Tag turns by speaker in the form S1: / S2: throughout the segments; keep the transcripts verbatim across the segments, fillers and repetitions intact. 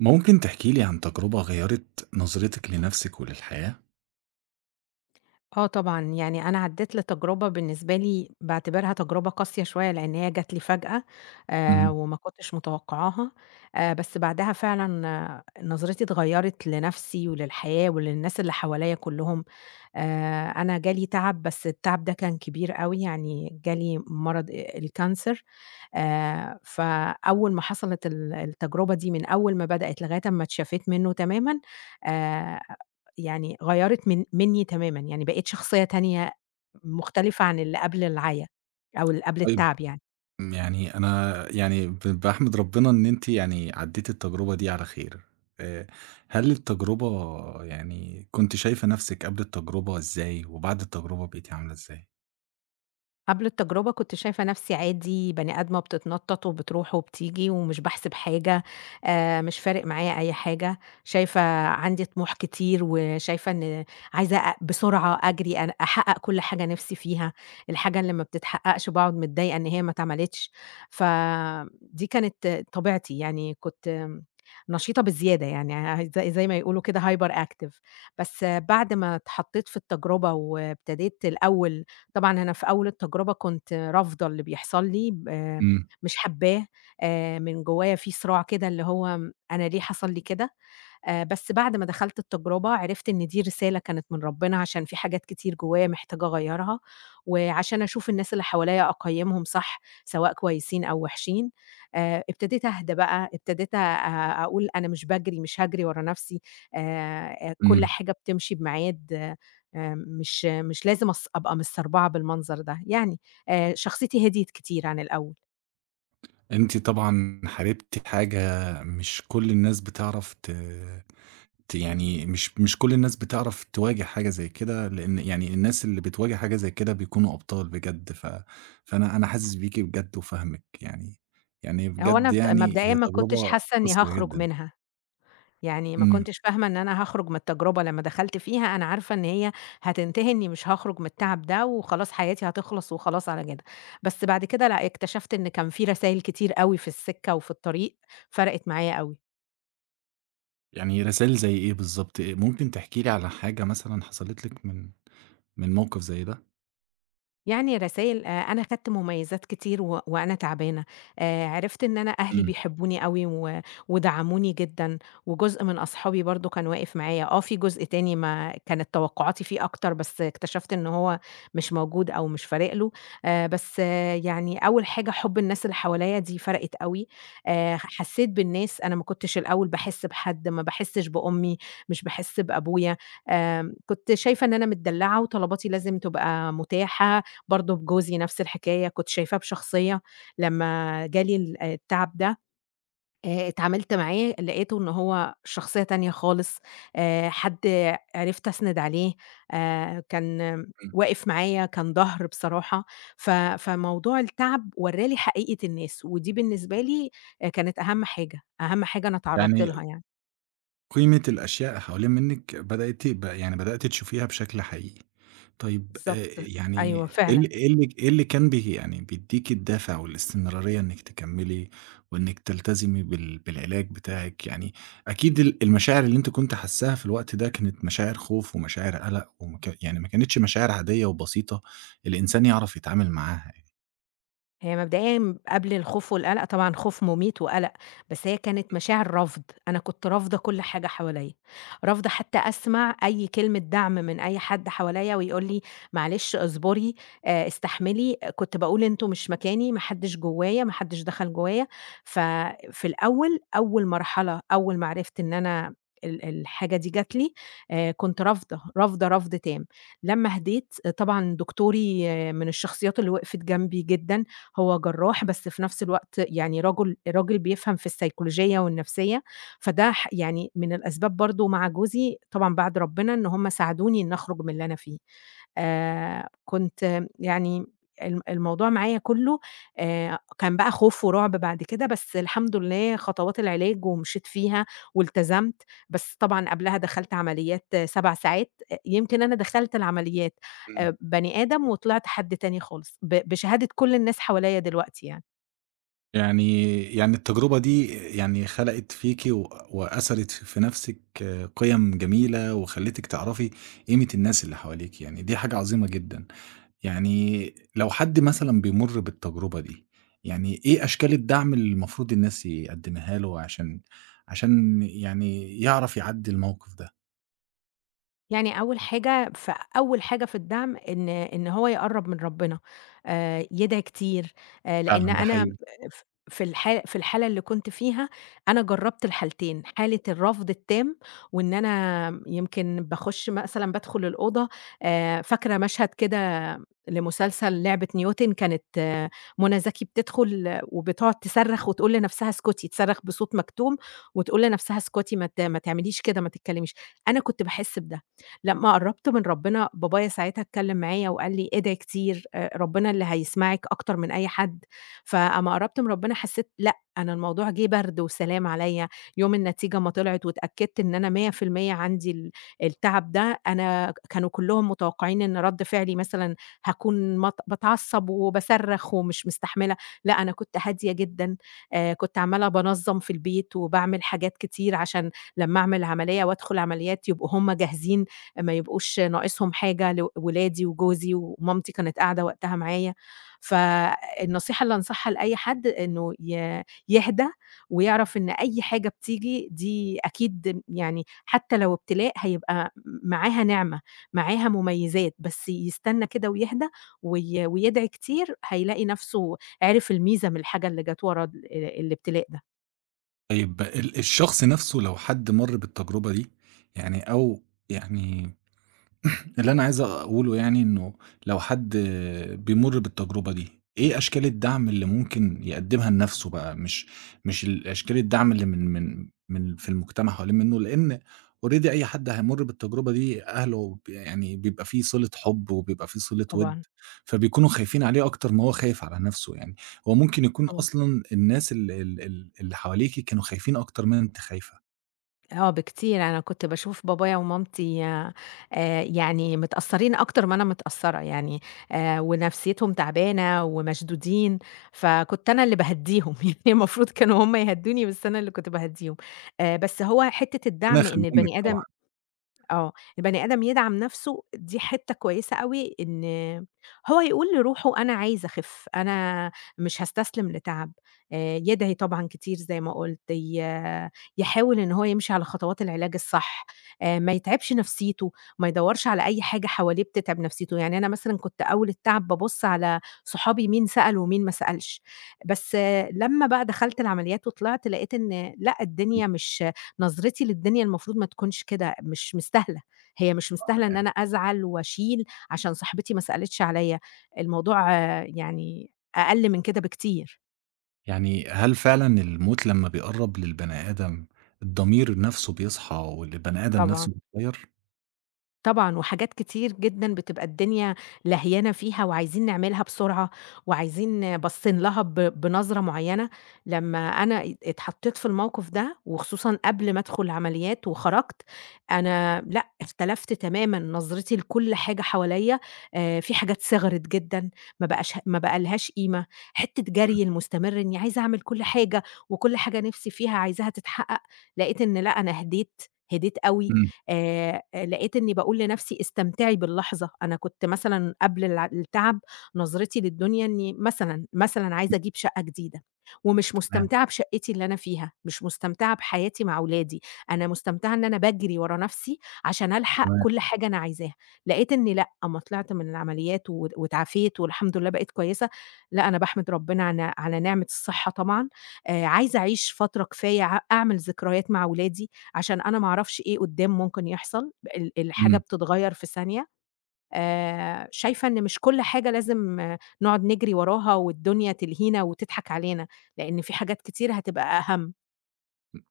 S1: ممكن تحكي لي عن تجربة غيّرت نظرتِك لنفسِك وللحياة؟
S2: آه طبعًا، يعني أنا عدّيت لتجربة بالنسبة لي باعتبرها تجربة قاسية شوية، لإن هي جات لي فجأة. آآ،
S1: إمم،
S2: وما كنتش متوقعاها. آآ، بس بعدها فعلًا آه نظرتي اتغيّرت لنفسي وللحياة وللناس اللي حواليّا كلّهم. آآ، أنا جالي تعب بس التعب ده كان كبير أوي، يعني جالي مرض، آآ، الكانسر. آآ، فأول ما حصلت ال التجربة دي من أول ما بدأت لغاية أمّا اتشافيت منّه تمامًا، آآ يعني غيّرِت من منّي تمامًا، يعني بقيت شخصية تانية مختلفة عن اللي قبل العَيا أو اللي قبل
S1: طيب
S2: التعب يعني.
S1: يعني أنا يعني ب باحمد ربنا إن أنتِ يعني عدّيتِ التجربة دي على خير. آآ، هل التجربة يعني كنتِ شايفة نفسِك قبل التجربة إزاي، وبعد التجربة بقيتِ عاملة إزاي؟
S2: قبل التجربة كنت شايفة نفسي عادي، بني آدمة بتتنطط وبتروح وبتيجي ومش باحسب حاجة، آآ مش فارق معايا أي حاجة، شايفة عندي طموح كتير وشايفة إن عايزة أ بسرعة أجري أن أحقق كل حاجة نفسي فيها، الحاجة اللي ما بتتحققش باقعد متضايقة إن هي ما اتعملتش، فدي كانت طبيعتي، يعني كنت آمم نشيطة بزيادة يعني ع زي زي ما يقولوا كده hyper active. بس بعد ما اتحطيت في التجربة وابتديت الأول طبعًا أنا في أول التجربة كنت رافضة اللي بيحصل لي، ب آه،
S1: إمم،
S2: مش حاباه. آآ من جوايا في صراع كده اللي هو م أنا ليه حصل لي كده؟ آآ بس بعد ما دخلت التجربة عرفت إن دي رسالة كانت من ربنا، عشان في حاجات كتير جوايا محتاجة أغيّرها، وعشان أشوف الناس اللي حواليّا أقيّمهم صح، سواء كويسين أو وحشين. آآ ابتديت أهدى بقى، ابتديت أ أقول أنا مش باجري، مش هاجري ورا نَفْسي، آآ كل
S1: إمم،
S2: حاجة بتمشي بميعاد. آآ مش مش لازم أص أبقى مستربعة بالمنظر ده. يعني آآ شخصيتي هديت كتير عن الأول.
S1: أنتِ طبعًا حاربتِ حاجة. مش كل الناس بتعرف ت يعني مش مش كل الناس بتعرف تواجه حاجة زي كده، لإن يعني الناس اللي بتواجه حاجة زي كده بيكونوا أبطال بجد، ف فأنا أنا حاسس بيكِ بجد وفاهمِك يعني، يعني
S2: هو أنا
S1: بجد
S2: بت
S1: يعني
S2: مبدئيًا
S1: هي
S2: ما كنتش
S1: تجربة
S2: حاسة إني
S1: قاسية
S2: هاخرج
S1: جدًا.
S2: منها. يعني ما
S1: إمم،
S2: كنتش فاهمة إن أنا هاخرج من التجربة لمّا دخلت فيها، أنا عارفة إن هي هتنتهي إني مش هاخرج من التعب ده، وخلاص حياتي هتخلص وخلاص على كده. بس بعد كده لأ، اكتشفت إن كان في رسايل كتير أوي في السكة وفي الطريق فرقت معايا أوي.
S1: يعني رسائل زي إيه بالضبط؟ آآ، ممكن تحكي لي على حاجة مثلًا حصلت لِك من من موقف زي ده؟
S2: يعني رسايل، آآ أنا خدت مميزات كتير و وأنا تعبانة. آآ عرفت إن أنا أهلي
S1: إمم،
S2: بيحبوني أوي و ودعموني جدًا، وجزء من أصحابي برضه كان واقف معايا، آه في جزء تاني ما كانت توقعاتي فيه أكتر، بس اكتشفت إن هو مش موجود أو مش فارق له. آآ بس آه، يعني أول حاجة حُب الناس اللي حواليّا دي فرقِت أوي. آآ حسيت بالناس، أنا ما كنتش الأول باحس بحد، ما باحسش بأمي، مش باحس بأبويا. آمم كنت شايفة إن أنا متدلّعة وطلباتي لازم تبقى متاحة. برضه بجوزي نفس الحكاية، كنت شايفاه بشخصية. لمّا جالي ال التعب ده، آآ اتعاملت معاه لقيته إن هو شخصية تانية خالص. آآ حد عرفت أسند عليه. آآ كان
S1: إمم،
S2: واقف معايا، كان ضهر بصراحة. ف فموضوع التعب ورّالي حقيقة الناس، ودي بالنسبة لي آآ كانت أهم حاجة، أهم حاجة أنا اتعرّضت
S1: يعني
S2: لها يعني.
S1: قيمة الأشياء حوالين منِك بدأت يبقى، يعني بدأتِ تشوفيها بشكل حقيقي. طيب آآ
S2: بالضبط، أيوه
S1: يعني إيه
S2: فعلًا.
S1: ال إيه اللي إيه اللي كان بي يعني بيدّيكِ الدافع والاستمرارية إنِّك تكمّلي وإنِّك تلتزمي بال بالعلاج بتاعِك؟ يعني أكيد ال المشاعر اللي أنتِ كنتِ حاسّاها في الوقت ده كانت مشاعر خوف ومشاعر قَلَق. وما ك يعني ما كانتش مشاعر عادية وبسيطة الإنسان يعرف يتعامل معاها يعني.
S2: هي مبدئيًا قبل الخوف والقلق طبعًا خوف مميت وقلق، بس هي كانت مشاعر رفض، أنا كنت رافضة كل حاجة حواليّا، رافضة حتى أسمع أي كلمة دعم من أي حد حواليّا ويقول لي معلش اصبري، آآ استحملي. كنت باقول أنتم مش مكاني، ما حدش جوايا، ما حدش دخل جوايا. ففي الأول أول مرحلة أول ما عرفت إن أنا ال الحاجة دي جات لي، آآ كنت رافضة، رافضة رفض تام. لمّا هديت آه، طبعًا دكتوري آه، من الشخصيات اللي وقفت جنبي جدًا، هو جراح بس في نفس الوقت يعني رجل راجل بيفهم في السيكولوجية والنفسية، فده ح يعني من الأسباب برضه مع جوزي طبعًا بعد ربنا إن هم ساعدوني إني أخرج من اللي أنا فيه. آآ كنت يعني الم الموضوع معايا كُلّه آآ كان بقى خوف ورعب بعد كده، بس الحمد لله خطوات العلاج ومشيت فيها والتزمت. بس طبعًا قبلها دخلت عمليات 7 ساعات، أ يمكن أنا دخلت العمليات
S1: إمم.
S2: آآ بني آدم وطلعت حد تاني خالص، ب بشهادة كل الناس حواليّا دلوقتي يعني.
S1: يعني يعني التجربة دي يعني خلقت فيكِ و وأثرت ف في نَفْسِك قِيَم جميلة، وخلّتِك تعرفي قيمة الناس اللي حواليكِ، يعني دي حاجة عظيمة جدًا. يعني لو حد مثلًا بيمُر بالتجربة دي، يعني إيه أشكال الدعم اللي المفروض الناس يقدّمها له عشان عشان يعني يعرف يعدّي الموقف ده؟
S2: يعني أول حاجة ف أول حاجة في الدعم إن إن هو يقرّب من ربنا، آآ يدعي كتير، آآ لإن
S1: فعلًا ده
S2: أنا
S1: حقيقي.
S2: ف في الحا في الحالة اللي كنت فيها، أنا جرّبت الحالتين، حالة الرفض التام، وإن أنا يمكن باخُش مثلًا بادخل الأوضة. آآ فاكرة مشهد كده لمسلسل لعبة نيوتن كانت آه، منى زكي بتدخل وبتقعد تصرّخ وتقول لنَفْسها اسكتي، تصرّخ بصوت مكتوم وتقول لنَفْسها اسكتي، ما ت ما تعمليش كده، ما تتكلميش. أنا كنت باحس بده. لمّا قرّبت من ربنا، بابايا ساعتها اتكلّم معايا وقال لي: "ادعي كتير، آآ ربنا اللي هيسمعِك أكتر من أي حد." فأمّا قرّبت من ربنا حسّيت لأ، أنا الموضوع جِه برْد وسلام عليّا. يوم النتيجة ما طلعت واتأكدت إن أنا مية في المية عندي ال التعب ده، أنا كانوا كلّهم متوقّعين إن رَد فعلي مثلًا هاكون مت باتعصّب وباصرّخ ومش مستحملة، لأ أنا كنت هادية جدًا. آآ كنت عمّالة بانظّم في البيت وباعمل حاجات كتير عشان لمّا أعمل عملية وأدخل عمليات يبقوا هم جاهزين، ما يبقوش ناقصهم حاجة لو ولادي وجوزي ومامتي كانت قاعدة وقتها معايا. فالنصيحة اللي أنصحها لأي حد إنه ي يهدى ويعرف إن أي حاجة بتيجي دي أكيد يعني حتى لو ابتلاء هيبقى م معاها نعمة، معاها مميزات، بس يستنى كده ويهدى وي ويدعي كتير هيلاقي نفسه عرف الميزة من الحاجة اللي جات ورا ال الابتلاء ده.
S1: طيب ال الشخص نَفْسه لو حد مَر بالتجربة دي، يعني أو يعني اللي أنا عايز أقوله يعني إنه لو حد بيمُر بالتجربة دي، إيه أشكال الدعم اللي ممكن يقدّمها لنَفْسه بقى؟ مش مش ال أشكال الدعم اللي من من من في المجتمع حوالين منّه، لإن already أي حد هيمُر بالتجربة دي أهله ب يعني بيبقى في صِلة حُب وبيبقى في صِلة وِد،
S2: طبعًا،
S1: فبيكونوا خايفين عليه أكتر ما هو خايف على نَفْسه يعني، هو ممكن يكون
S2: طبعًا.
S1: أصلًا الناس ال ال ال اللي حواليكِ كانوا خايفين أكتر ما أنتِ خايفة.
S2: آه بكتير، أنا كنت باشوف بابايا ومامتي آآ يعني متأثّرين أكتر ما أنا متأثّرة، يعني آآ ونفسيتهم تعبانة ومشدودين، فكنت أنا اللي باهدّيهم. يعني المفروض كانوا هم يهدّوني بس أنا اللي كنت باهدّيهم. آآ بس هو حتّة
S1: ربنا
S2: الدعم إن
S1: يخلّيهم لِك
S2: البني آدم
S1: طبعًا.
S2: آه، البني آدم يدعم نفسه دي حتّة كويسة أوي إن هو يقول لروحه أنا عايز أخِف، أنا مش هاستسلم لتعب. آآ يدعي طبعًا كتير زي ما قُلت، ي يحاول إن هو يمشي على خطوات العلاج الصح، آآ ما يتعبش نفسيته، ما يدوّرش على أي حاجة حواليه بتتعب نفسيته، يعني أنا مثلًا كنت أول التعب بابُص على صحابي مين سأل ومين ما سألش. بس آه، لمّا بقى دخلت العمليات وطلعت لقيت إن لأ، الدنيا مش، نظرتي للدنيا المفروض ما تكونش كده، مش مستاهلة، هي مش مستاهلة إن أنا أزعل وأشيل عشان صاحبتي ما سألتش عليَّ، الموضوع آه، يعني أقل من كده بكتير.
S1: يعني هل فعلًا الموت لمّا بيقرّب للبني آدم، الضمير نَفْسه بيصحى والبني آدم
S2: طبعًا.
S1: نَفْسه بيتغيّر؟
S2: طبعًا، وحاجات كتير جدًا بتبقى الدنيا لهيانة فيها وعايزين نعملها بسرعة، وعايزين باصين لها ب بنظرة معيّنة. لمّا أنا ات اتحطيت في الموقف ده، وخصوصًا قبل ما أدخل العمليات وخرجت، أنا لأ، اختلفت تمامًا نظرتي لكل حاجة حواليّا. آآ، في حاجات صغرت جدًا، ما بقاش، ما بقى لهاش قيمة، حتّة
S1: إمم،
S2: جري المستمر إني عايزة أعمل كل حاجة، وكل حاجة نفسي فيها عايزاها تتحقق، لقيت إن لأ، أنا هديت، هديت أوي.
S1: إمم،
S2: آآ لقيت إنّي باقول لنَفْسي استمتعي باللحظة. أنا كنت مثلًا قبل الع التعب نظرتي للدنيا إنّي مثلًا، مثلًا
S1: إمم،
S2: عايزة أجيب شقة جديدة ومش
S1: تمام،
S2: مستمتعة بشقتي اللي أنا فيها، مش مستمتعة بحياتي مع ولادي، أنا مستمتعة إن أنا باجري ورا نَفْسي عشان ألحق
S1: تمام،
S2: كل حاجة أنا عايزاها. لقيت إنّي لأ، أمّا طلعت من العمليات و واتعافيت والحمد لله بقيت كويسة، لأ أنا باحمد ربنا عن على نعمة الصحّة طبعًا. آآ عايزة أعيش فترة كفاية ع أعمل ذكريات مع ولادي، عشان أنا ما أعرفش إيه قدّام ممكن يحصل، ال الحاجة
S1: إمم.
S2: بتتغيّر في ثانية. آآ شايفة إن مش كل حاجة لازم آه، نقعد نجري وراها والدنيا تلهينا وتضحك علينا، لإن في حاجات كتير هتبقى أهم.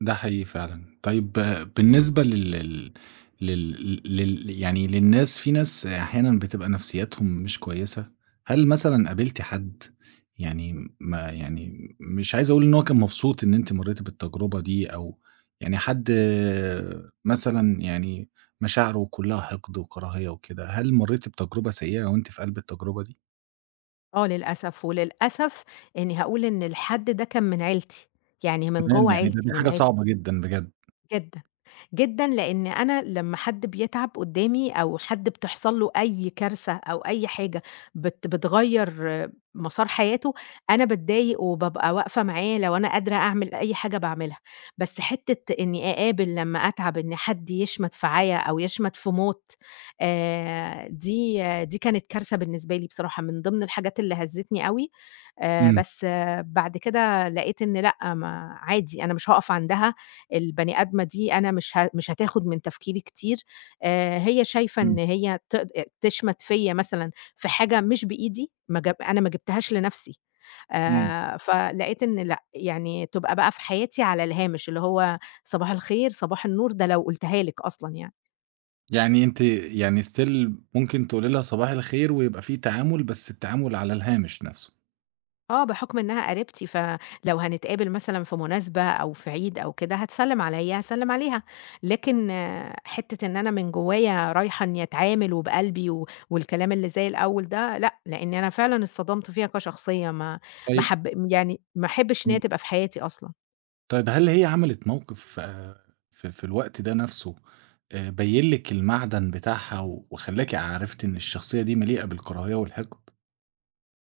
S1: ده حقيقي فعلًا. طيب آه، بالنسبة لل لل لل لل يعني للناس، في ناس أحيانًا بتبقى نفسيّاتهم مش كويسة، هل مثلًا قابلتِ حد يعني ما يعني مش عايز أقول إن هو كان مبسوط إن أنتِ مرّيتِ بالتجربة دي، أو يعني حد آه، مثلًا يعني مشاعره كلّها حقد وكراهية وكده، هل مرّيتِ بتجربة سيئة وأنتِ في قلب التجربة دي؟
S2: آه للأسف، وللأسف إني هاقول إن الحد ده كان من عيلتي، يعني من
S1: كمان
S2: جوّه
S1: يعني ده دي
S2: عيلتي، من
S1: حاجة
S2: عيل
S1: صعبة جدًا بجد.
S2: جدًا. جدًا، لإن أنا لمّا حد بيتعب قدّامي أو حد بتحصل له أي كارثة أو أي حاجة بت بتغيّر آه، مسار حياته، أنا باتضايق وبابقى واقفة معاه لو أنا قادرة أعمل أي حاجة باعملها. بس حتّة إني أقابل لمّا أتعب إن حد يشمت فيّا أو يشمت في موت، آآ، دي آه، دي كانت كارثة بالنسبة لي بصراحة، من ضمن الحاجات اللي هزّتني أوي. آآ،
S1: إمم،
S2: بس آه، بعد كده لقيت إن لأ، ما عادي، أنا مش هاقف عندها. البني آدمة دي أنا مش ه مش هتاخد من تفكيري كتير. آآ هي شايفة
S1: إمم،
S2: إن هي تقد تشمت فيّا مثلًا في حاجة مش بإيدي، ما جاب، أنا ما جبتهاش لنفسي.
S1: إمم.
S2: آآ فلقيت إن لأ، يعني تبقى بقى في حياتي على الهامش، اللي هو صباح الخير، صباح النور، ده لو قُلتها لِك أصلًا يعني.
S1: يعني أنتِ يعني still ممكن تقولي لها صباح الخير ويبقى في تعامل، بس التعامل على الهامش نفسه.
S2: آه، بحُكم إنها قريبتي، فلو هنتقابل مثلًا في مناسبة أو في عيد أو كده، هتسلِّم عليّا، هاسلِّم عليها. لكن آه، حتّة إن أنا من جوّايا رايحة إنّي أتعامل وبقلبي و والكلام اللي زي الأول ده، لأ، لإن أنا فعلًا اتصدمت فيها كشخصية، ما ما
S1: طيب
S2: حب يعني ما أحبّش إن هي
S1: إمم.
S2: تبقى في حياتي أصلًا.
S1: طيب هل هي عملت موقف آه، في في الوقت ده نفسه آآ بيّن لِك المعدن بتاعها وخلّاكِ عرفتِ إن الشخصية دي مليئة بالكراهية والحقد؟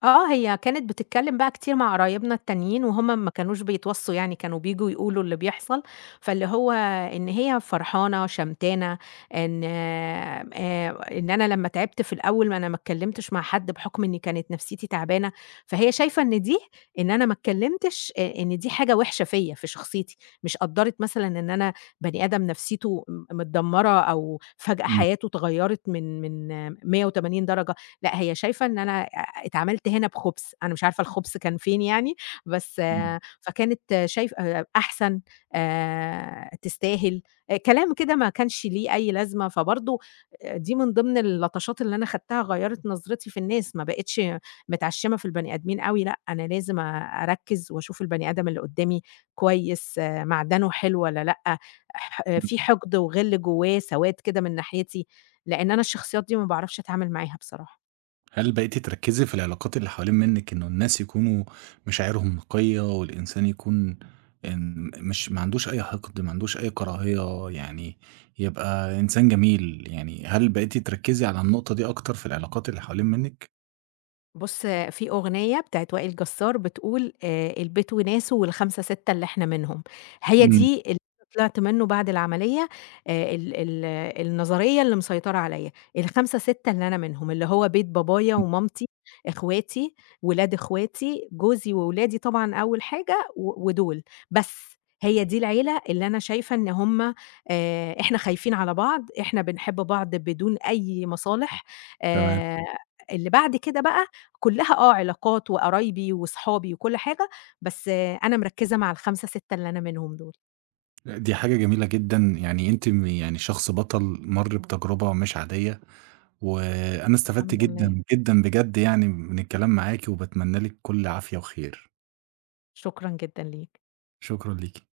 S2: آه، هي كانت بتتكلّم بقى كتير مع قرايبنا التانيين وهُم ما كانوش بيتوصّوا يعني، كانوا بييجوا يقولوا اللي بيحصل، فاللي هو إن هي فرحانة، شمتانة، إن آآ إن أنا لمّا تعبت في الأول ما أنا ما اتكلّمتش مع حد بحُكم إني كانت نفسيتي تعبانة، فهي شايفة إن دي، إن أنا ما اتكلّمتش، آآ إن دي حاجة وِحشة فيّا، في شخصيتي، مش قدّرِت مثلًا إن أنا بني آدم نفسيته م متدمّرة أو فجأة
S1: إمم،
S2: حياته اتغيّرت من من مية وتمانين درجة. لأ، هي شايفة إن أنا آآ اتعاملت هنا بخُبْث، أنا مش عارفة الخُبْث كان فين يعني. بس
S1: إمم،
S2: فكانت شايف، آآ أحسن، آآ تستاهل، آآ كلام كده ما كانش ليه أي لازمة، فبرضه آآ دي من ضمن اللطشات اللي أنا خدتها غيّرت نظرتي في الناس، ما بقيتش متعشّمة في البني آدمين أوي. لأ، أنا لازم أ أركّز وأشوف البني آدم اللي قدّامي كويس، معدنه حلو والّا لأ، ح
S1: إمم.
S2: في حقد وغِل جوّاه، سواد كده من ناحيتي، لإن أنا الشخصيات دي ما باعرفش أتعامل معاها بصراحة.
S1: هل بقيتِ تركّزي في العلاقات اللي حوالين منِّك إنه الناس يكونوا مشاعرهم نقية والإنسان يكون، إن مش ما عندوش أي حقد، ما عندوش أي كراهية، يعني يبقى إنسان جميل، يعني هل بقيتِ تركّزي على النقطة دي أكتر في العلاقات اللي حوالين منِّك؟
S2: بُص، في أغنية بتاعة وائل جسار بتقول آآ، البيت وناسه والخمسة، سِتة اللي إحنا منهم، هي
S1: إمم،
S2: دي اللي أنا طلعت منه بعد العملية. آآ، ال ال النظرية اللي مسيطرة عليَّ، الخمسة، سِتة اللي أنا منهم، اللي هو بيت بابايا
S1: إمم،
S2: ومامتي، إخواتي، ولاد إخواتي، جوزي وولادي طبعًا أول حاجة و ودول، بس هي دي العيلة اللي أنا شايفة إن هُم، آآ، إحنا خايفين على بعض، إحنا بنحب بعض بدون أي مصالح.
S1: تمام.
S2: آآ، اللي بعد كده بقى كلّها آه، علاقات وقرايبي وصحابي وكل حاجة، بس آه، أنا مركّزة مع ال5، ستة اللي أنا منهم دول.
S1: دي حاجة جميلة جدًا، يعني أنتِ م يعني شخص بطل مَر بتجربة مش عادية، وأنا استفدت
S2: الحمد لله.
S1: جدًا، جدًا بجد يعني من الكلام معاكِ، وباتمنى لِك كل عافية وخير.
S2: شكرًا جدًا ليك.
S1: شكرًا ليكِ.